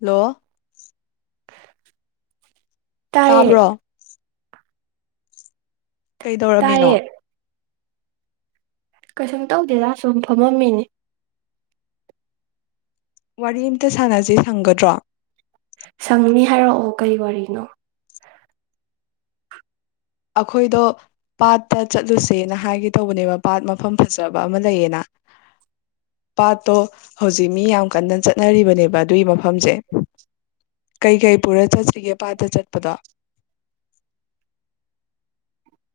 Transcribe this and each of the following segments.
ꯂꯣ ꯇꯥꯏꯌꯦ ꯇꯥꯕ꯭ꯔꯣ ꯀꯩꯗꯧꯔꯝꯃꯤꯅꯣ ꯇꯥꯏꯌꯦ ꯀꯩꯁꯨꯝ ꯇꯧꯗꯦꯗꯥ ꯁꯨꯝ ꯐꯝꯃꯝꯃꯤꯅꯤ ꯋꯥꯔꯤ ꯑꯝꯇ ꯁꯥꯟꯅꯁꯤ ꯁꯪꯒꯗ꯭ꯔꯣ ꯁꯪꯅꯤ ꯍꯥꯏꯔꯛꯑꯣ ꯀꯩ ꯋꯥꯔꯤꯅꯣ ꯑꯩꯈꯣꯏꯗꫭ ꯄꯥꯠꯇ ꯆꯠꯂꯨꯁꯦꯅ ꯍꯥꯏꯒꯦ ꯇꯧꯕꯅꯦꯕ ꯄꯥꯠ ꯃꯐꯝ ꯐꯖꯕ ꯑꯃ ꯂꯩꯌꯦꯅ ꯄꯥꯠꯇꯣ ꯍꯧꯖꯤꯛ ꯃꯤ ꯌꯥꯝ ꯀꯟꯅ ꯆꯠꯅꯔꯤꯕꯅꯦꯕ ꯑꯗꯨꯏ ꯃꯐꯝꯁꯦ ꯀꯩꯀꯩ ꯄꯨꯔ ꯆꯠꯁꯤꯒꯦ ꯄꯥꯠꯇ ꯆꯠꯄꯗꯣ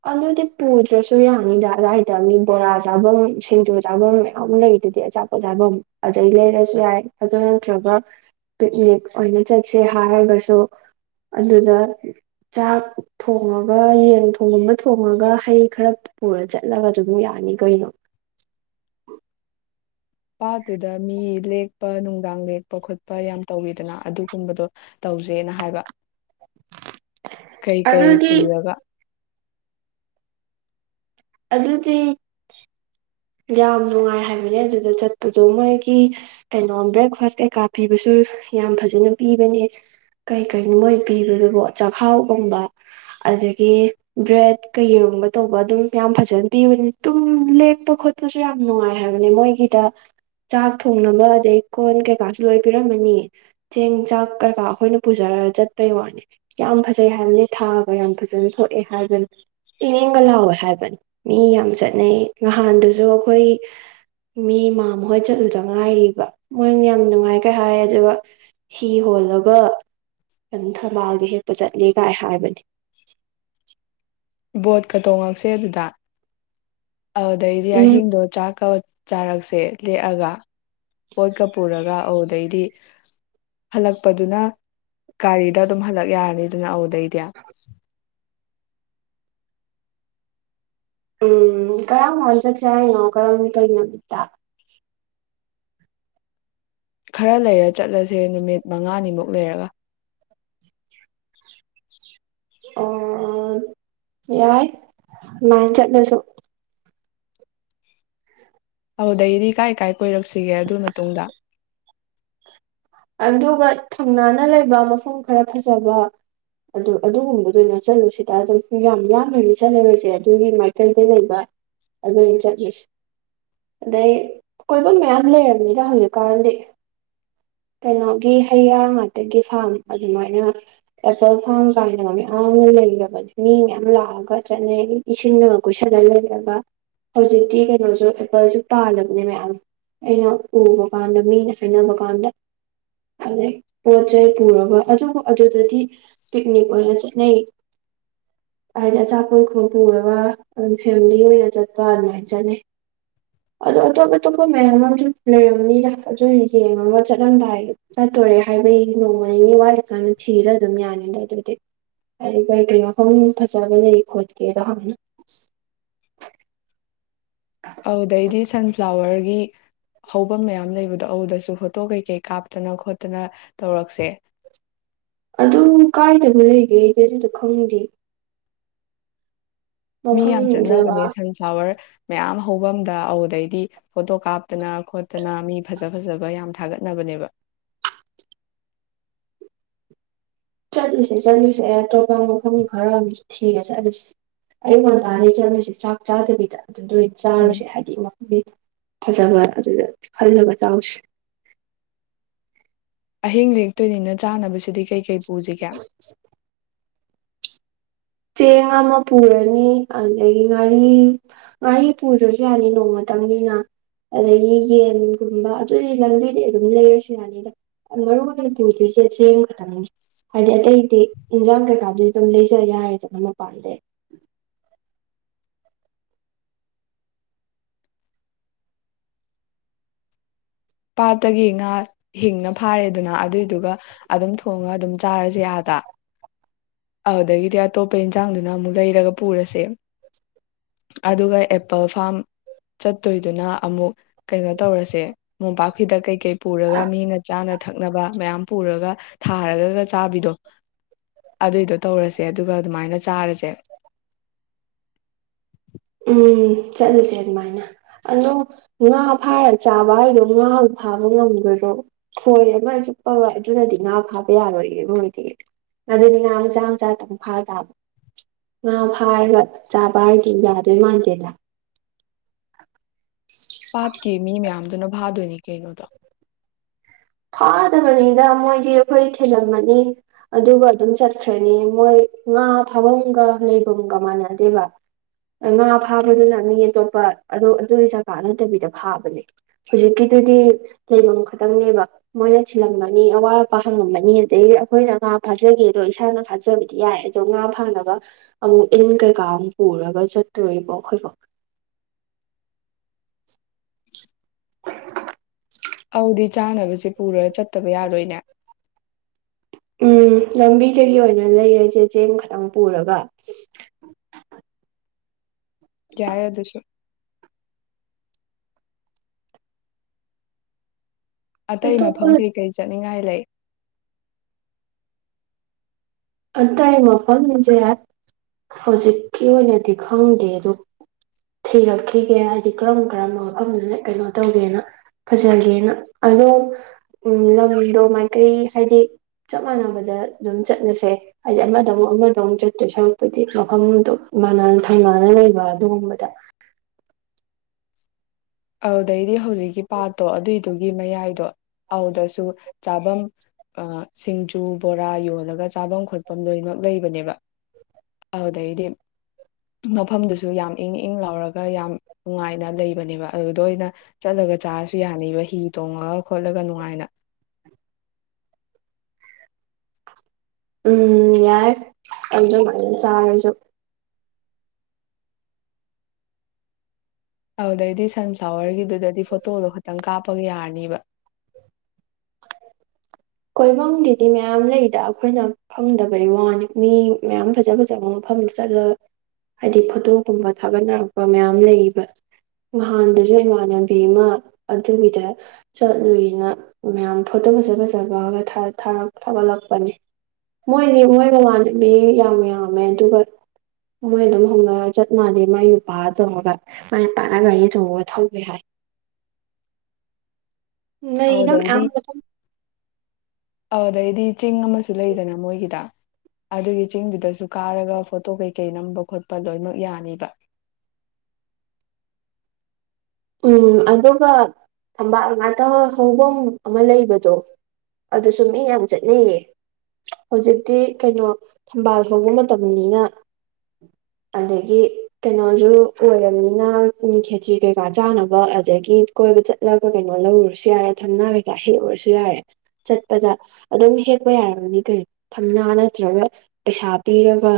ꯑꯗꯨꯗꯤ ꯄꯨꯗ꯭ꯔꯁꯨ ꯌꯥꯅꯤꯗ ꯑꯗꯥꯏꯗ ꯃꯤ ꯕꯣꯔꯥ ꯆꯥꯕꯝ ꯁꯤꯡꯖꯨ ꯆꯥꯕꯝ ꯃꯌꯥꯝ ꯂꯩꯗꯨꯗꯤ ꯑꯆꯥ ꯑꯣꯖꯥꯕ ꯑꯗꯩ ꯂꯩꯔꯁꯨ ꯌꯥꯏ ꯑꯗꯨ ꯅꯠꯇ꯭ꯔꯒ ꯄꯤꯛꯅꯤꯛ ꯑꯣꯏꯅ ꯆꯠꯁꯦ ꯍꯥꯏꯔꯒꯁꯨ ꯑꯗꯨꯗ ꯆꯥꯛ ꯊꯣꯡꯉꯒ ꯌꯦꯟ ꯊꯣꯡꯕ ꯊꯣꯡꯉꯒ ꯍꯩ ꯈꯔ ꯄꯨꯔ ꯆꯠꯂꯒ ꯑꯗꯨꯝ ꯌꯥꯅꯤ ꯀꯩꯅꯣ ꯄꯥꯠꯇꯨꯗ ꯃꯤ ꯂꯦꯛꯄ ꯅꯨꯡꯗꯥꯡ ꯂꯦꯛꯄ ꯈꯣꯠꯄ ꯌꯥꯝ ꯇꯧꯋꯤꯗꯅ ꯑꯗꯨꯒꯨꯝꯕꯗꯣ ꯇꯧꯖꯦꯅ ꯍꯥꯏꯕ ꯀꯩꯀꯩ ꯑꯗꯨꯗꯤ ꯄꯨꯔꯒ ꯑꯗꯨꯗꯤ ꯌꯥꯝ ꯅꯨꯡꯉꯥꯏ ꯍꯥꯏꯕꯅꯦ ꯑꯗꯨꯗ ꯆꯠꯄꯗꯣ ꯃꯣꯏꯒꯤ ꯀꯩꯅꯣ ꯕ꯭ꯔꯦꯛꯐꯥꯁ ꯀꯩꯀꯥ ꯄꯤꯕꯁꯨ ꯌꯥꯝ ꯐꯖꯅ ꯄꯤꯕꯅꯦ ꯀꯩ ꯀꯩꯅꯣ ꯃꯣꯏ ꯄꯤꯕꯗꯨꯕꯣ ꯆꯈꯥꯎꯒꯨꯝꯕ ꯑꯗꯒꯤ ꯕ꯭ꯔꯦꯗ ꯀꯩ ꯌꯦꯔꯨꯝꯕ ꯇꯧꯕ ꯑꯗꯨꯝ ꯌꯥꯝ ꯐꯖꯅ ꯄꯤꯕꯅꯤ ꯇꯨꯝ ꯂꯦꯛꯄ ꯈꯣꯠ ꯑꯗꯨꯨꯁꯨ ꯌꯥꯝ ꯅꯨꯡꯉꯥꯏ ꯍꯥꯏꯕꯅꯦ ꯃꯣꯏꯒꯤꯗ ꯆꯥꯛ ꯊꯣꯡꯅꯕ ꯑꯗꯩ ꯀꯣꯟ ꯀꯩꯀꯥꯁꯨ ꯂꯣꯏ ꯄꯤꯔꯝꯃꯅꯤ ꯆꯦꯡ ꯆꯥꯛ ꯀꯩꯀꯥ ꯑꯩꯈꯣꯏꯅ ꯄꯨꯖꯔꯒ ꯆꯠꯄꯩ ꯋꯥꯅꯤ ꯌꯥꯝ ꯐꯖꯩ ꯍꯥꯏꯕꯅꯦ ꯊꯥꯒ ꯌꯥꯝ ꯐꯖꯅ ꯊꯣꯛꯑꯦ ꯍꯥꯏꯕꯅꯤ ꯏꯪ ꯏꯪꯒ ꯂꯥꯎꯋꯦ ꯍꯥꯏꯕꯅꯤ ꯃꯤ ꯌꯥꯝ ꯆꯠꯅꯩ ꯅꯍꯥꯟꯗꯨꯁꯨ ꯑꯩꯈꯣꯏ ꯃꯤ ꯃꯥꯝꯃꯍꯣꯏ ꯆꯠꯂꯨꯗ ꯉꯥꯏꯔꯤꯕ ꯃꯣꯏꯅ ꯌꯥꯝ ꯅꯨꯡꯉꯥꯏ ꯀꯩ ꯍꯥꯏ ꯑꯗꯨꯒ ꯍꯤ ꯍꯣꯜꯂꯒ ꯑꯗꯨꯝ ꯊꯝꯕꯥꯜꯒꯤ ꯍꯦꯛꯄ ꯆꯠꯂꯦ ꯀꯥꯏ ꯍꯥꯏꯕꯅꯤ ꯕꯣꯠꯀ ꯇꯣꯡꯉꯛꯁꯦ ꯑꯗꯨꯗ ꯑꯗꯨꯗꯩꯗꯤ ꯎꯝ ꯑꯍꯤꯡꯗꯣ ꯆꯥꯛꯀ ꯆꯥꯔꯛꯁꯦ ꯂꯦꯛꯑꯒ ꯄꯣꯠꯀ ꯄꯨꯔꯒ ꯑꯗꯨꯗꯩꯗꯤ ꯍꯜꯂꯛꯄꯗꯨꯅ ꯒꯥꯔꯤꯗ ꯑꯗꯨꯝ ꯍꯜꯂꯛ ꯌꯥꯔꯦꯗꯅ ꯑꯗꯨꯗꯩꯗꯤ [inaudible] ꯎꯝ ꯀꯔꯝ ꯀꯥꯟ ꯆꯠꯁꯦ ꯍꯥꯏꯅꯣ ꯀꯔꯝ ꯀꯩ ꯅꯨꯃꯤꯠꯇ ꯈꯔ ꯂꯩꯔ ꯆꯠꯂꯁꯦ ꯅꯨꯃꯤꯠ ꯃꯉꯥꯅꯤꯃꯨꯛ ꯂꯩꯔꯒ ꯑꯣ ꯌꯥꯏ ꯂꯥꯏꯟ ꯆꯠꯂꯁꯨ ꯑꯗꯨꯗꯩꯗꯤ ꯀꯥꯏ ꯀꯥꯏ ꯀꯣꯏꯔꯛꯁꯤꯒꯦ ꯑꯗꯨꯏ ꯃꯇꯨꯡꯗ ꯑꯗꯨꯒ ꯊꯪꯅꯅ ꯂꯩꯕ ꯃꯐꯝ ꯈꯔ ꯐꯖꯕ ꯑꯗꯨ ꯑꯗꯨꯒꯨꯝꯕꯗ ꯑꯣꯏꯅ ꯆꯠꯂꯨ ꯁꯤꯗ ꯑꯗꯨꯝ ꯌꯥꯝ ꯂꯥꯞꯅꯗꯤ ꯆꯠꯂꯔꯣꯏꯁꯦ ꯑꯗꯨꯒꯤ ꯃꯥꯏꯀꯩꯗ ꯂꯩꯕ ꯑꯗꯨꯅꯤ ꯆꯠꯂꯨꯁꯦ ꯑꯗꯩ ꯀꯣꯏꯕꯝ ꯃꯌꯥꯝ ꯂꯩꯔꯝꯅꯤꯗ ꯍꯧꯖꯤꯛꯀꯥꯟꯗꯤ ꯀꯩꯅꯣꯒꯤ ꯍꯩꯔꯥ ꯉꯥꯛꯇꯒꯤ ꯐꯥꯔꯝ ꯑꯗꯨꯃꯥꯏꯅ ꯑꯦꯄꯜ ꯐꯥꯔꯝ ꯀꯥꯏꯅ ꯃꯌꯥꯝ ꯑꯃ ꯂꯩꯔꯕꯅꯤ ꯃꯤ ꯃꯌꯥꯝ ꯂꯥꯛꯑꯒ ꯆꯠꯅꯩ ꯏꯁꯤꯡꯅꯒ ꯀꯣꯏꯁꯂ ꯂꯩꯔꯒ ꯍꯧꯖꯤꯛꯇꯤ ꯀꯩꯅꯣꯁꯨ ꯑꯦꯄꯜꯁꯨ ꯄꯥꯜꯂꯕꯅꯦ ꯃꯌꯥꯝ ꯑꯩꯅ ꯎꯕ ꯀꯥꯟꯗ ꯃꯤꯅ ꯍꯥꯏꯅꯕ ꯀꯥꯟꯗ ꯑꯗꯩ ꯄꯣꯠ ꯆꯩ ꯄꯨꯔꯒ ꯑꯗꯨꯕꯨ ꯑꯗꯨꯗꯗꯤ ꯄꯤꯛꯅꯤꯛ ꯑꯣꯏꯅ ꯆꯠꯅꯩ ꯍꯥꯏꯗꯤ ꯑꯆꯥꯄꯣ ꯏꯈꯣꯡ ꯄꯨꯔꯒ ꯑꯗꯨ ꯐꯦꯃꯤꯂꯤ ꯑꯣꯏꯅ ꯆꯠꯄ ꯑꯗꯨꯃꯥꯏꯅ ꯆꯠꯅꯩ ꯑꯗꯣ ꯑꯇꯣꯞ ꯑꯇꯣꯞꯄ ꯃꯌꯥꯝ ꯑꯃꯁꯨ ꯂꯩꯔꯝꯅꯤꯔ ꯑꯗꯨ ꯌꯦꯡꯉꯒ ꯆꯠꯂ ꯆꯠꯔꯂꯝꯗꯥꯏ ꯆꯠꯇꯣꯔꯦ ꯍꯥꯏꯕꯒꯤ ꯅꯣꯡꯃꯅꯤꯅꯤ ꯋꯥꯠꯂꯤꯀꯥꯟꯗ ꯊꯤꯔ ꯑꯗꯨꯝ ꯌꯥꯅꯤꯗ ꯑꯗꯨꯗꯤ ꯍꯥꯏꯗꯤ ꯀꯩ ꯀꯔꯤ ꯃꯐꯝ ꯐꯖꯕ ꯂꯩ ꯈꯣꯠꯀꯦꯗꯣ ꯍꯥꯟꯅ ꯑꯗꯨꯗꯩꯗꯤ ꯁꯟꯐ꯭ꯂꯥꯋꯔꯒꯤ ꯍꯧꯕꯝ ꯃꯌꯥꯝ ꯂꯩꯕꯗꯣ ꯑꯗꯨꯗꯁꯨ ꯐꯣꯇꯣ ꯀꯩꯀꯩ ꯀꯥꯞꯇꯅ ꯈꯣꯠꯇꯅ ꯇꯧꯔꯛꯁꯦ ꯑꯗꯨ ꯀꯥꯏꯗꯅꯣ ꯂꯩꯒꯦꯗꯤ ꯑꯗꯨꯗꯣ ꯈꯪꯗꯦ ꯃꯤ ꯃꯐꯝ ꯌꯥꯝ ꯖꯒꯥ ꯆꯠꯅꯕꯅꯦ ꯁꯟꯐ꯭ꯂꯥꯋꯔ ꯃꯌꯥꯝ ꯍꯧꯕꯝꯗ ꯑꯗꯨꯗꯩꯗꯤ ꯐꯣꯇꯣ ꯀꯥꯞꯇꯅ ꯈꯣꯠꯇꯅ ꯃꯤ ꯐꯖ ꯐꯖꯕ ꯌꯥꯝ ꯊꯥꯒꯠꯅꯕꯅꯦꯕ ꯆꯠꯂꯨꯁꯤ ꯆꯠꯂꯨꯁꯦ ꯑꯇꯣꯞꯄ ꯃꯐꯝ ꯈꯔ ꯑꯃꯁꯨ ꯊꯤꯔ ꯆꯠꯂꯨꯁꯤ ꯑꯌꯨꯛ ꯉꯟꯇꯥꯅꯤ ꯆꯠꯂꯁꯤ ꯆꯥꯛ ꯆꯥꯗꯕꯤꯗ ꯑꯗꯨꯗ ꯑꯣꯏ ꯎꯝ ꯆꯥꯔꯨꯁꯦ ꯍꯥꯏꯗꯤ ꯃꯐꯝ ꯐꯖꯕ ꯑꯗꯨꯗ ꯈꯜꯂꯒ ꯆꯥꯔꯨꯁꯦ ꯑꯍꯤꯡ ꯂꯦꯛꯇꯣꯏꯅꯤꯅ ꯆꯥꯅꯕꯁꯤꯗꯤ ꯀꯩ ꯀꯩ ꯄꯨꯁꯤꯒꯦ [inaudible] ꯆꯦꯡ ꯑꯃ ꯄꯨꯔꯅꯤ ꯑꯗꯒꯤ ꯉꯥꯔꯤ ꯉꯥꯔꯤ ꯄꯨꯗ꯭ꯔꯥꯁꯨ ꯌꯥꯅꯤ ꯅꯣꯡꯃꯇꯪꯅꯤꯅ ꯑꯩꯗꯒꯤ ꯌꯦꯟꯒꯨꯝꯕ ꯑꯗꯨꯗꯤ ꯂꯝꯕꯤꯗꯤ ꯑꯗꯨꯝ ꯂꯩꯔꯁꯨ ꯌꯥꯅꯤꯗ ꯃꯔꯨ ꯑꯣꯏꯅ ꯄꯨꯗꯣꯏꯁꯦ ꯆꯦꯡ ꯈꯥꯊꯪꯅꯤ ꯍꯥꯏꯗꯤ ꯑꯇꯩꯗꯤ ꯏꯟꯖꯥꯡ ꯀꯩꯀꯥꯗꯨꯗꯤ ꯑꯗꯨꯝ ꯂꯩꯖ ꯌꯥꯔꯦꯗꯅ ꯃꯄꯥꯟꯗꯩ ꯄꯥꯠꯇꯒꯤ ꯉꯥ ꯍꯤꯡꯅ ꯐꯥꯔꯦ ꯑꯗꯨꯅ ꯑꯗꯨꯏꯗꯨꯒ ꯑꯗꯨꯝ ꯊꯣꯡꯉ ꯑꯗꯨꯝ ꯆꯥꯔꯁꯦ ꯑꯥꯗ ꯑꯗꯨꯗꯒꯤꯗꯤ ꯑꯇꯣꯞꯄ ꯏꯟꯁꯥꯡꯗꯨꯅ ꯑꯃꯨꯛ ꯂꯩꯔꯒ ꯄꯨꯔꯁꯦ ꯑꯗꯨꯒ ꯑꯦꯄꯜ ꯐꯥꯝ ꯆꯠꯇꯣꯏꯗꯨꯅ ꯑꯃꯨꯛ ꯀꯩꯅꯣ ꯇꯧꯔꯁꯦ ꯃꯣꯝꯄꯥꯛꯐꯤꯗꯛ ꯀꯩ ꯀꯩ ꯄꯨꯔꯒ ꯃꯤꯅ ꯆꯥꯅ ꯊꯛꯅꯕ ꯃꯌꯥꯝ ꯄꯨꯔꯒ ꯊꯥꯔꯒꯒ ꯆꯥꯕꯤꯗꯣ ꯑꯗꯨꯏꯗꯣ ꯇꯧꯔꯁꯦ ꯑꯗꯨꯒ ꯑꯗꯨꯃꯥꯏꯅ ꯆꯥꯔꯁꯦ ꯎꯝ ꯆꯠꯂꯨꯁꯦ ꯑꯗꯨꯃꯥꯏꯅ ꯑꯗꯣ ꯉꯥ ꯐꯥꯔ ꯆꯥꯕ ꯍꯥꯏꯗꯣ ꯉꯥꯕꯨ ꯐꯥꯕ ꯉꯝꯒꯗ꯭ꯔꯣ ꯈꯣꯏ ꯑꯃ ꯆꯨꯞꯄꯒ ꯑꯗꯨꯅꯗꯤ ꯉꯥ ꯐꯥꯕ ꯌꯥꯔꯣꯏꯌꯦ ꯃꯣꯏꯗꯤ ꯑꯗꯨꯗꯤ ꯉꯥ ꯃꯆꯥ ꯃꯆꯥ ꯑꯗꯨꯝ ꯐꯥ ꯇꯥꯕ ꯉꯥ ꯐꯥꯔꯒ ꯆꯥꯕ ꯍꯥꯏꯁꯦ ꯌꯥꯗꯣꯏ ꯃꯥꯟꯗꯦꯗ ꯄꯥꯠꯀꯤ ꯃꯤ ꯃꯌꯥꯝꯗꯨꯅ ꯐꯥꯗꯣꯏꯅꯤ ꯀꯩꯅꯣ ꯑꯗꯣ ꯐꯥꯗꯕꯅꯤꯗ ꯃꯣꯏꯗꯤ ꯑꯈꯣꯏ ꯊꯤꯂꯝꯃꯅꯤ ꯑꯗꯨꯒ ꯑꯗꯨꯝ ꯆꯠꯈ꯭ꯔꯅꯤ ꯃꯣꯏ ꯉꯥ ꯐꯥꯕꯝꯒ ꯂꯩꯕꯝꯒ ꯃꯥꯟꯅꯗꯦꯕ ꯑ ꯉꯥ ꯐꯥꯕꯗꯨꯅ ꯃꯤ ꯑꯇꯣꯞꯄ ꯑꯗꯨ ꯑꯗꯨꯏ ꯆꯒꯥ ꯅꯠꯇꯕꯤꯗ ꯐꯥꯕꯅꯦ ꯍꯨꯖꯤꯛꯀꯤꯗꯨꯗꯤ ꯂꯩꯐꯝ ꯈꯇꯪꯅꯦꯕ ꯃꯣꯏꯅ ꯊꯤꯜꯂꯝꯃꯅꯤ ꯑꯋꯥꯠ ꯑꯄꯥ ꯍꯪꯉꯝꯃꯅꯤ ꯑꯗꯩ ꯑꯈꯣꯏꯅ ꯉꯥ ꯐꯥꯖꯒꯦ ꯗꯣ ꯏꯁꯥꯅ ꯐꯥꯖꯕꯗꯤ ꯌꯥꯏ ꯗꯣ ꯉꯥ ꯐꯥꯅꯕ ꯑꯃꯨꯛ ꯏꯟ ꯀꯩꯀꯥ ꯑꯃꯨꯛ ꯄꯨꯔꯒ ꯆꯠꯇꯣꯔꯤꯕꯣ ꯑꯈꯣꯏꯕꯣ ꯑꯧꯗꯤ ꯆꯥꯅꯕꯁꯦ ꯄꯨꯔꯒ ꯆꯠꯇꯕ ꯌꯥꯔꯣꯏꯅꯦ ꯎꯝ ꯂꯝꯕꯤꯗꯒꯤ ꯑꯣꯏꯅ ꯂꯩꯔꯁꯦ ꯆꯦꯡ ꯈꯇꯪ ꯄꯨꯔꯒ ꯌꯥꯏ ꯑꯗꯨꯁꯨ ꯑꯇꯩ ꯑꯇꯣꯞꯄ ꯃꯐꯝ ꯀꯩ ꯀꯩ ꯆꯠꯅꯤꯡꯉꯥꯏ ꯂꯩ ꯑꯇꯩ ꯃꯐꯝꯖꯦ ꯆꯦꯌꯥꯏ ꯍꯧꯖꯤꯛꯀꯤ ꯑꯣꯏꯅꯗꯤ ꯈꯪꯗꯦ ꯑꯗꯨ ꯊꯤꯔꯛꯈꯤꯒꯦ ꯍꯥꯏꯗꯤ ꯀꯔꯝ ꯀꯔꯝꯕ ꯃꯐꯝꯗꯅ ꯀꯩꯅꯣ ꯇꯧꯒꯦꯅ ꯐꯖꯒꯦꯅ ꯑꯗꯣ ꯎꯝ ꯂꯝꯗꯣ ꯃꯥꯏꯀꯩ ꯍꯥꯏꯗꯤ ꯆꯞ ꯃꯥꯟꯅꯕꯗ ꯑꯗꯨꯝ ꯆꯠꯂꯁꯦ ꯍꯥꯏꯗꯤ ꯑꯃꯗꯃꯨꯛ ꯑꯃꯗꯃꯨꯛ ꯆꯠꯇꯣꯏ ꯁꯔꯨꯛꯄꯗꯤ ꯃꯐꯝꯗꯣ ꯃꯥꯟꯅ ꯊꯩꯃꯥꯟꯅꯅ ꯂꯩꯕ ꯑꯗꯨꯒꯨꯝꯕꯗ ꯑꯧꯗꯩꯗꯤ ꯍꯧꯖꯤꯛꯀꯤ ꯄꯥꯠꯇꯣ ꯑꯗꯨꯏꯗꯨꯒꯤ ꯃꯌꯥꯏꯗꯣ ꯑꯧꯗꯁꯨ ꯆꯥꯕꯝ ꯑ ꯁꯤꯡꯖꯨ ꯕꯣꯔꯥ ꯌꯣꯜꯂꯒ ꯆꯥꯕꯝ ꯈꯣꯠꯄꯝ ꯂꯣꯏꯃꯛ ꯂꯩꯕꯅꯦꯕ ꯑꯥꯎꯗꯩꯗꯤ ꯃꯐꯝꯗꯨꯁꯨ ꯌꯥꯝ ꯏꯪ ꯏꯪ ꯂꯥꯎꯔꯒ ꯌꯥꯝ ꯅꯨꯡꯉꯥꯏꯅ ꯂꯩꯕꯅꯦꯕ ꯑꯗꯨꯗ ꯑꯣꯏꯅ ꯆꯠꯂꯒ ꯆꯥꯔꯁꯨ ꯌꯥꯅꯤꯕ ꯍꯤ ꯇꯣꯡꯉꯒ ꯈꯣꯠꯂꯒ ꯅꯨꯡꯉꯥꯏꯅ ꯎꯝ ꯌꯥꯏ ꯑꯗꯨꯗ ꯐꯖꯅ ꯆꯥꯔꯁꯨ ꯑꯗꯨꯗꯩꯗꯤ ꯁꯟꯐ꯭ꯂꯥꯋꯔꯒꯤꯗꯨꯗꯗꯤ ꯐꯣꯇꯣꯗꯣ ꯈꯇꯪ ꯀꯥꯞꯄꯒ ꯌꯥꯔꯅꯤꯕ ꯀꯣꯏꯕꯝꯒꯤꯗꯤ ꯃꯌꯥꯝ ꯂꯩꯗ ꯑꯈꯣꯏꯅ ꯈꯪꯗꯕꯩ ꯋꯥꯅꯤ ꯃꯤ ꯃꯌꯥꯝ ꯐꯖ ꯐꯖꯕ ꯃꯐꯝꯗ ꯆꯠꯂꯒ ꯍꯥꯏꯗꯤ ꯐꯣꯇꯣꯒꯨꯝꯕ ꯊꯥꯒꯠꯅꯔꯛꯄ ꯃꯌꯥꯝ ꯂꯩꯕ ꯉꯍꯥꯟꯗꯖꯨ ꯏꯃꯥꯟꯅꯕꯤ ꯑꯃ ꯑꯗꯨꯒꯤꯗ ꯆꯠꯂꯨꯏꯅ ꯃꯌꯥꯝ ꯐꯣꯇꯣ ꯐꯖ ꯐꯖꯕꯒ ꯊꯥ ꯊꯥ ꯊꯥꯒꯠꯂꯛꯄꯅꯤ ꯃꯣꯏꯗꯤ ꯃꯣꯏ ꯃꯃꯥꯟꯅꯕꯤ ꯌꯥꯝ ꯌꯥꯝꯃꯦ ꯑꯗꯨꯒ ꯃꯣꯏ ꯑꯗꯨꯝ ꯍꯧꯅꯔ ꯆꯠ ꯃꯥꯥꯟꯂꯦ ꯃꯥꯏ ꯅꯨꯄꯥ ꯇꯧꯔꯒ ꯃꯥꯏ ꯅꯨꯄꯥꯅ ꯒꯥꯔꯤ ꯑꯆꯧꯕꯒ ꯊꯧꯋꯦ ꯍꯥꯏ [inaudible] ꯂꯩꯗ ꯃꯌꯥꯝ ꯀꯣꯏꯐꯝ ꯑꯗꯩꯗꯤ ꯆꯤꯡ ꯑꯃꯁꯨ ꯂꯩꯗꯅ ꯃꯣꯏꯒꯤꯗ ꯑꯗꯨꯒꯤ ꯆꯤꯡꯗꯨꯗꯁꯨ ꯀꯥꯔꯒ ꯐꯣꯇꯣ ꯀꯩ ꯀꯩ ꯅꯝꯕ ꯈꯣꯠꯄ ꯂꯣꯏꯃꯛ ꯌꯥꯅꯤꯕ ꯎꯝ ꯑꯗꯨꯒ ꯊꯝꯕꯥꯜ ꯉꯥꯇ ꯍꯧꯕꯝ ꯑꯃ ꯂꯩꯕꯗꯣ ꯑꯗꯨꯁꯨ ꯃꯤ ꯌꯥꯝ ꯆꯠꯅꯩꯌꯦ ꯍꯧꯖꯤꯛꯇꯤ ꯀꯩꯅꯣ ꯊꯝꯕꯥꯜ ꯍꯧꯕ ꯃꯇꯝꯅꯤꯅ ꯑꯗꯒꯤ ꯀꯩꯅꯣꯖꯨ ꯑꯣꯏꯔꯝꯅꯤꯅ ꯎꯝ ꯈꯦꯆꯤ ꯀꯩ ꯀꯥ ꯆꯥꯅꯕ ꯑꯗꯒꯤ ꯀꯣꯏꯕ ꯆꯠꯂꯒ ꯀꯩꯅꯣ ꯂꯧꯔꯨꯔꯁꯨ ꯌꯥꯔꯦ ꯊꯝꯅꯥ ꯀꯩꯀꯥ ꯍꯦꯛꯎꯔꯁꯨ ꯌꯥꯔꯦ ꯆꯠꯄꯗ ꯑꯗꯨꯝ ꯍꯦꯛꯄ ꯌꯥꯔꯝꯒꯅꯤ ꯀꯩꯅ‌ꯣ ꯊꯝꯅꯥ ꯅꯠꯇ꯭ꯔꯒ ꯄꯩꯁꯥ ꯄꯤꯔꯒ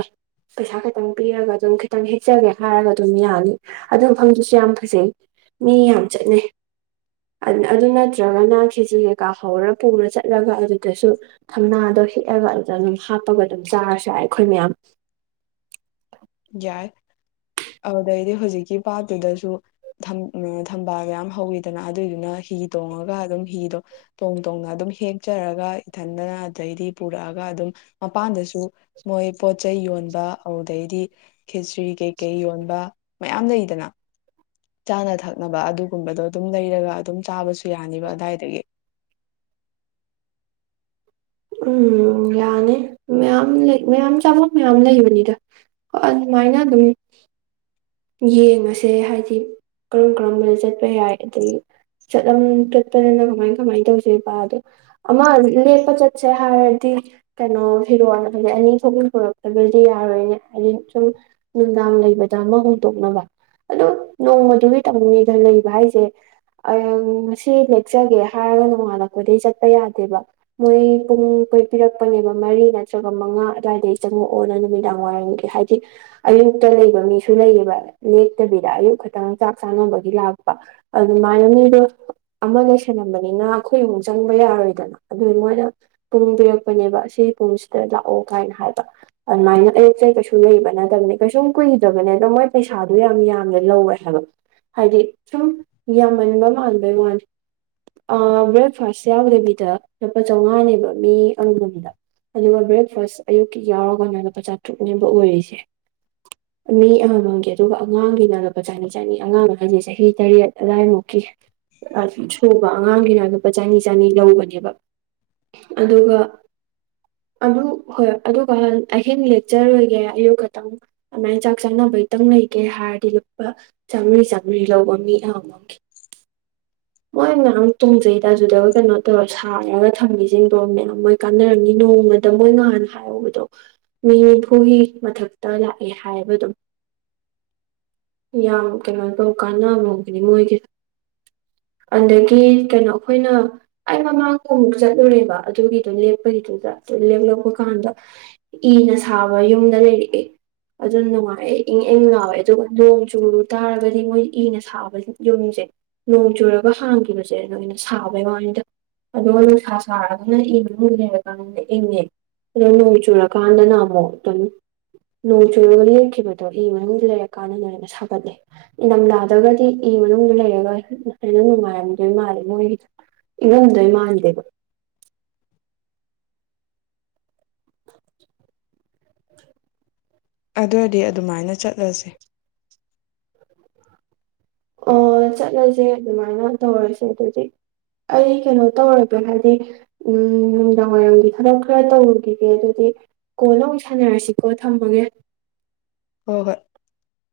ꯄꯩꯁꯥ ꯈꯤꯇꯪ ꯄꯤꯔꯒ ꯑꯗꯨꯝ ꯈꯤꯇꯪ ꯍꯦꯛꯆꯒꯦ ꯍꯥꯏꯔꯒ ꯑꯗꯨꯝ ꯌꯥꯅꯤ ꯑꯗꯨ ꯃꯐꯝꯗꯨꯁꯨ ꯌꯥꯝ ꯐꯖꯩ ꯃꯤ ꯌꯥꯝ ꯆꯠꯅꯩ ꯑꯥ ꯑꯗꯨ ꯅꯠꯇ꯭ꯔꯒꯅ ꯈꯦꯆ꯭ꯔꯤ ꯀꯩꯀꯥ ꯍꯧꯔ ꯄꯨꯔ ꯆꯠꯂꯒ ꯑꯗꯨꯗꯁꯨ ꯊꯝꯅꯥꯗꯣ ꯍ‌ꯦꯛꯑꯒ ꯑꯗꯨꯗ ꯑꯗꯨꯝ ꯍꯥꯞꯄꯒ ꯑꯗꯨꯝ ꯆꯥꯔꯁꯨ ꯌꯥꯏ ꯑꯩꯈꯣꯏ ꯃꯌꯥꯝ ꯌꯥꯏ ꯑꯗꯨꯗꯩꯗꯤ ꯍꯧꯖꯤꯛꯀꯤ ꯄꯥꯠꯇꯨꯗꯁꯨ ꯊꯝ ꯎꯝ ꯊꯝꯕꯥꯜ ꯃꯌꯥꯝ ꯍꯧꯋꯤꯗꯅ ꯑꯗꯨꯏꯗꯨꯅ ꯍꯤ ꯇꯣꯡꯉꯒ ꯑꯗꯨꯝ ꯍꯤꯗꯣ ꯇꯣꯡ ꯇꯣꯡꯅ ꯑꯗꯨꯝ ꯍꯦꯛꯆꯔꯒ ꯏꯊꯟꯗꯅ ꯑꯗꯩꯗꯤ ꯄꯨꯔꯛꯑꯒ ꯑꯗꯨꯝ ꯃꯄꯥꯟꯗꯁꯨ ꯃꯣꯏ ꯄꯣꯠꯆꯩ ꯌꯣꯟꯕ ꯑꯗꯨꯗꯩꯗꯤ ꯈꯦꯆ꯭ꯔꯤ ꯀꯩꯀꯩ ꯌꯣꯟꯕ ꯃꯌꯥꯝ ꯂꯩꯗꯅ ꯆꯥꯅ ꯊꯛꯅꯕ ꯑꯗꯨꯒꯨꯝꯕꯗꯣ ꯑꯗꯨꯝ ꯂꯩꯔꯒ ꯑꯗꯨꯝ ꯆꯥꯕꯁꯨ ꯌꯥꯅꯤꯕ ꯑꯗꯥꯏꯗꯒꯤ ꯎꯝ ꯌꯥꯅꯤ ꯃꯌꯥꯝ ꯂꯩ ꯃꯌꯥꯝ ꯆꯥꯐꯝ ꯃꯌꯥꯝ ꯂꯩꯕꯅꯤꯗ ꯑꯗꯨꯃꯥꯏꯅ ꯑꯗꯨꯝ ꯌꯦꯡꯉꯁꯦ ꯍꯥꯏꯗꯤ ꯀꯔꯝ ꯀꯔꯝꯕꯗ ꯆꯠꯄ ꯌꯥꯏ ꯑꯗꯒꯤ ꯆꯠꯂꯝ ꯆꯠꯄꯗꯅ ꯀꯃꯥꯏ ꯀꯃꯥꯏꯅ ꯇꯧꯁ‌ꯦꯕ ꯑꯗꯣ ꯑꯃ ꯂꯦꯛꯄ ꯆꯠꯁ‌ꯦ ꯍꯥꯏꯔꯗꯤ ꯀꯩꯅꯣ ꯐꯤꯔꯣꯟ ꯍꯥꯏ ꯑꯅꯤ ꯊꯣꯛ ꯄꯨꯔꯛꯇꯕꯗꯤ ꯌꯥꯔꯣꯏꯅꯦ ꯍꯥꯏꯗꯤ ꯁꯨꯝ ꯅꯨꯡꯗꯥꯡ ꯂꯩꯕꯗ ꯑꯃ ꯇꯣꯛꯅꯕ ꯑꯗꯣ ꯅꯣꯡꯃꯗꯨꯒꯤ ꯇꯝꯃꯅꯤꯗ ꯂꯩꯕ ꯍꯥꯏꯁꯦ ꯉꯁꯤ ꯂꯦꯛꯆꯒꯦ ꯍꯥꯏꯔꯒ ꯅꯣꯡꯉꯥꯜꯂꯛꯄꯗꯩ ꯆꯠꯄ ꯌꯥꯗꯦꯕ ꯃꯣꯏ ꯄꯨꯡ ꯀꯣꯏ ꯄꯤꯔꯛꯄꯅꯦꯕ ꯃꯔꯤ ꯅꯠꯇ꯭ꯔꯒ ꯃꯉꯥ ꯑꯗꯨꯋꯥꯏꯗꯗꯒꯤ ꯆꯪꯉꯛꯑꯣꯅ ꯅꯨꯃꯤꯗꯥꯡ ꯋꯥꯏꯔꯝꯒꯤ ꯍꯥꯏꯗꯤ ꯑꯌꯨꯛꯇ ꯂꯩꯕ ꯃꯤꯁꯨ ꯂꯩꯌꯦꯕ ꯂꯦꯛꯇꯕꯤꯗ ꯑꯌꯨꯛ ꯈꯛꯇꯪ ꯆꯥꯛ ꯆꯥꯅꯕꯒꯤ ꯂꯥꯛꯄ ꯑꯗꯨꯃꯥꯏꯅ ꯃꯤꯗꯣ ꯑꯃ ꯂꯩꯁꯜꯂꯝꯕꯅꯤꯅ ꯑꯩꯈꯣꯏꯃꯨꯛ ꯆꯪꯕ ꯌꯥꯔꯣꯏꯗꯅ ꯑꯗꯨꯗ ꯃꯣꯏꯅ ꯄꯨꯡ ꯄꯤꯔꯛꯄꯅꯦꯕꯥ ꯑꯁꯤ ꯄꯨꯡꯁꯤꯗ ꯂꯥꯛꯑꯣ ꯀꯥꯏꯅ ꯍꯥꯏꯕ ꯑꯗꯨꯃꯥꯏꯅ ꯑꯌꯨꯛꯇꯥ ꯀꯩꯁꯨ ꯂꯩꯕ ꯅꯠꯇꯕꯅꯦ ꯀꯩꯁꯨꯝ ꯀꯨꯏꯗꯕꯅꯦ ꯑꯗꯨꯝ ꯃ‌ꯣꯏ ꯄꯩꯁꯥꯗꯣ ꯌꯥꯝ ꯌꯥꯝꯅ ꯂꯧꯋꯦ ꯍꯥꯏꯕ ꯍꯥꯏꯗꯤ ꯁꯨꯝ ꯌꯥꯝꯃꯟꯕ ꯃꯥꯟꯕꯩ ꯃꯥꯟꯕꯩ ꯋꯥꯅ‌ꯦ ꯕ꯭ꯔꯦꯛꯐꯥꯁ ꯌꯥꯎꯗꯕꯤꯗ ꯂꯨꯄꯥ ꯆꯧꯉꯥ ꯅꯦꯕ ꯃꯤ ꯑꯃ ꯃꯝꯗ ꯑꯗꯨꯒ ꯕ꯭ꯔꯦꯛꯐꯥꯁ ꯑꯌꯨꯛꯀꯤ ꯌꯥꯎꯔꯒꯅ ꯂꯨꯄꯥ ꯆꯥꯇ꯭ꯔꯨꯛꯅꯦꯕ ꯑꯣꯏꯔꯤꯁꯦ ꯃꯤ ꯑꯃ ꯃꯝꯒꯤ ꯑꯗꯨꯒ ꯑꯉꯥꯡꯒꯤꯅ ꯂꯨꯄꯥ ꯆꯥꯅꯤ ꯆꯥꯅꯤ ꯑꯉꯥꯡ ꯍꯥꯏꯖꯦ ꯆꯍꯤ ꯇꯔꯦꯠ ꯑꯗꯥꯏꯃꯨꯛꯀꯤ ꯑꯥꯏ ꯁꯨꯕ ꯑꯉꯥꯡꯒꯤꯅ ꯂꯨꯄꯥ ꯆꯅꯤ ꯆꯅꯤ ꯂꯧꯕꯅꯦꯕ ꯑꯗꯨꯒ ꯑꯗꯨ ꯍꯣꯏ ꯑꯗꯨꯒ ꯑꯍꯤꯡ ꯂꯦꯛꯆꯔꯣꯏꯒꯦ ꯑꯌꯨꯛ ꯈꯛꯇꯪ ꯑꯗꯨꯃꯥꯏꯅ ꯆꯥꯛ ꯆꯥꯅꯕꯒꯤꯇꯪ ꯂꯩꯒꯦ ꯍꯥꯏꯔꯗꯤ ꯂꯨꯄꯥ ꯆꯥꯝꯃꯔꯤ ꯆꯥꯝꯃꯔꯤ ꯂꯧꯕ ꯃꯤ ꯑꯃꯃ ꯃꯣꯏ ꯃꯌꯥꯝ ꯇ‌ꯣꯡꯖꯩ ꯑꯥꯗꯨꯗꯒ ꯀꯩꯅꯣ ꯇꯧꯔ ꯁꯥꯔꯒ ꯊꯝꯃꯤꯁꯤꯡꯗꯣ ꯃꯌꯥꯝ ꯃꯣꯏ ꯀꯥꯟꯅꯔꯝꯅꯤ ꯅꯣꯡꯃꯗ ꯃꯣꯏ ꯉꯍꯥꯟ ꯍꯥꯏꯍꯧꯕꯗꯣ ꯃꯤ ꯅꯤꯐꯨꯒꯤ ꯃꯊꯛꯇ ꯂꯥꯛꯑꯦ ꯍꯥꯏꯕ ꯑꯗꯨꯝ ꯌꯥꯝ ꯀꯩꯅꯣ ꯇꯧ ꯀꯥꯟꯅꯒꯅꯤ ꯃꯣꯏꯒꯤ ꯑꯗꯒꯤ ꯀꯩꯅꯣ ꯑꯩꯈꯣꯏꯅ ꯑꯩ ꯃꯃꯥꯡꯒꯃꯨꯛ ꯆꯠꯂꯨꯔꯦꯕ ꯑꯗꯨꯒꯤꯗꯣ ꯂꯦꯞꯄꯒꯤꯗꯨꯗ ꯑꯗꯨ ꯂꯦꯛꯂꯛꯄ ꯀꯥꯟꯗ ꯏꯅ ꯁꯥꯕ ꯌꯨꯝꯗ ꯂꯩꯔꯛꯑꯦ ꯑꯗꯨ ꯅꯨꯡꯉꯥꯏꯦ ꯏꯪ ꯏꯪ ꯂꯥꯎꯋꯦ ꯑꯗꯨꯒ ꯅꯣꯡ ꯆꯨꯨꯔꯨ ꯇꯥꯔꯒꯗꯤ ꯃꯣꯏ ꯏꯅ ꯁꯥꯕ ꯁꯥꯕ ꯌꯨꯝꯁꯦ ꯅꯣꯡ ꯆꯨꯔꯒ ꯍꯥꯡꯈꯤꯕꯁꯦ ꯅꯣꯏꯅ ꯁꯥꯕꯩ ꯋꯥꯅꯤꯗ ꯑꯗꯨꯒ ꯅꯨꯡꯁꯥ ꯁꯥꯔꯒꯅ ꯏ ꯃꯅꯨꯡꯗ ꯂꯩꯔꯀꯥꯟꯗ ꯏꯪꯉ‌ꯦ ꯑꯗꯨꯝ ꯅꯣꯡ ꯆꯨꯔꯀꯥꯟꯗꯅ ꯑꯃꯨꯛ ꯑꯗꯨꯝ ꯅꯣꯡ ꯆꯨꯨꯔꯒ ꯂꯦꯞꯈꯤꯕꯗꯣ ꯏ ꯃꯅꯨꯡꯗ ꯂꯩꯔ ꯀꯥꯟꯗꯥꯅ ꯍꯦꯟꯅ ꯁꯥꯒꯠꯂꯦ ꯏꯪꯗꯝꯗꯥꯥꯗꯒꯗꯤ ꯏ ꯃꯅꯨꯡꯗ ꯂꯩꯔꯒ ꯍꯦꯟꯅ ꯅꯨꯡꯉꯥꯏꯔꯝꯗꯣꯏ ꯃꯥꯜꯂꯦ ꯃꯣꯏꯒꯤꯗꯣ ꯏꯪꯉꯝꯗꯣꯏ ꯃꯥꯟꯗꯦꯕ ꯑꯗꯨꯏꯗꯤ ꯑꯗꯨꯃꯥꯏꯅ ꯆꯠꯂꯁꯦ ꯑꯣ ꯆꯠꯂꯁꯦ ꯑꯗꯨꯃꯥꯏꯅ ꯇꯧꯔꯁꯦ ꯑꯗꯨꯗꯤ ꯑꯩ ꯀꯩꯅꯣ ꯇꯧꯔꯒꯦ ꯍꯥꯏꯗꯤ ꯎꯝ ꯅꯨꯡꯗꯥꯡꯋꯥꯏꯔꯝꯒꯤ ꯊꯕꯛ ꯈꯔ ꯇꯧꯔꯨꯈꯤꯒꯦ ꯑꯗꯨꯗꯤ ꯀꯣꯟꯅꯥ ꯑꯃꯨꯛ ꯁꯥꯟꯅꯔꯁꯤꯀꯣ ꯊꯝꯃꯒꯦ ꯍꯣꯏ ꯍꯣꯏ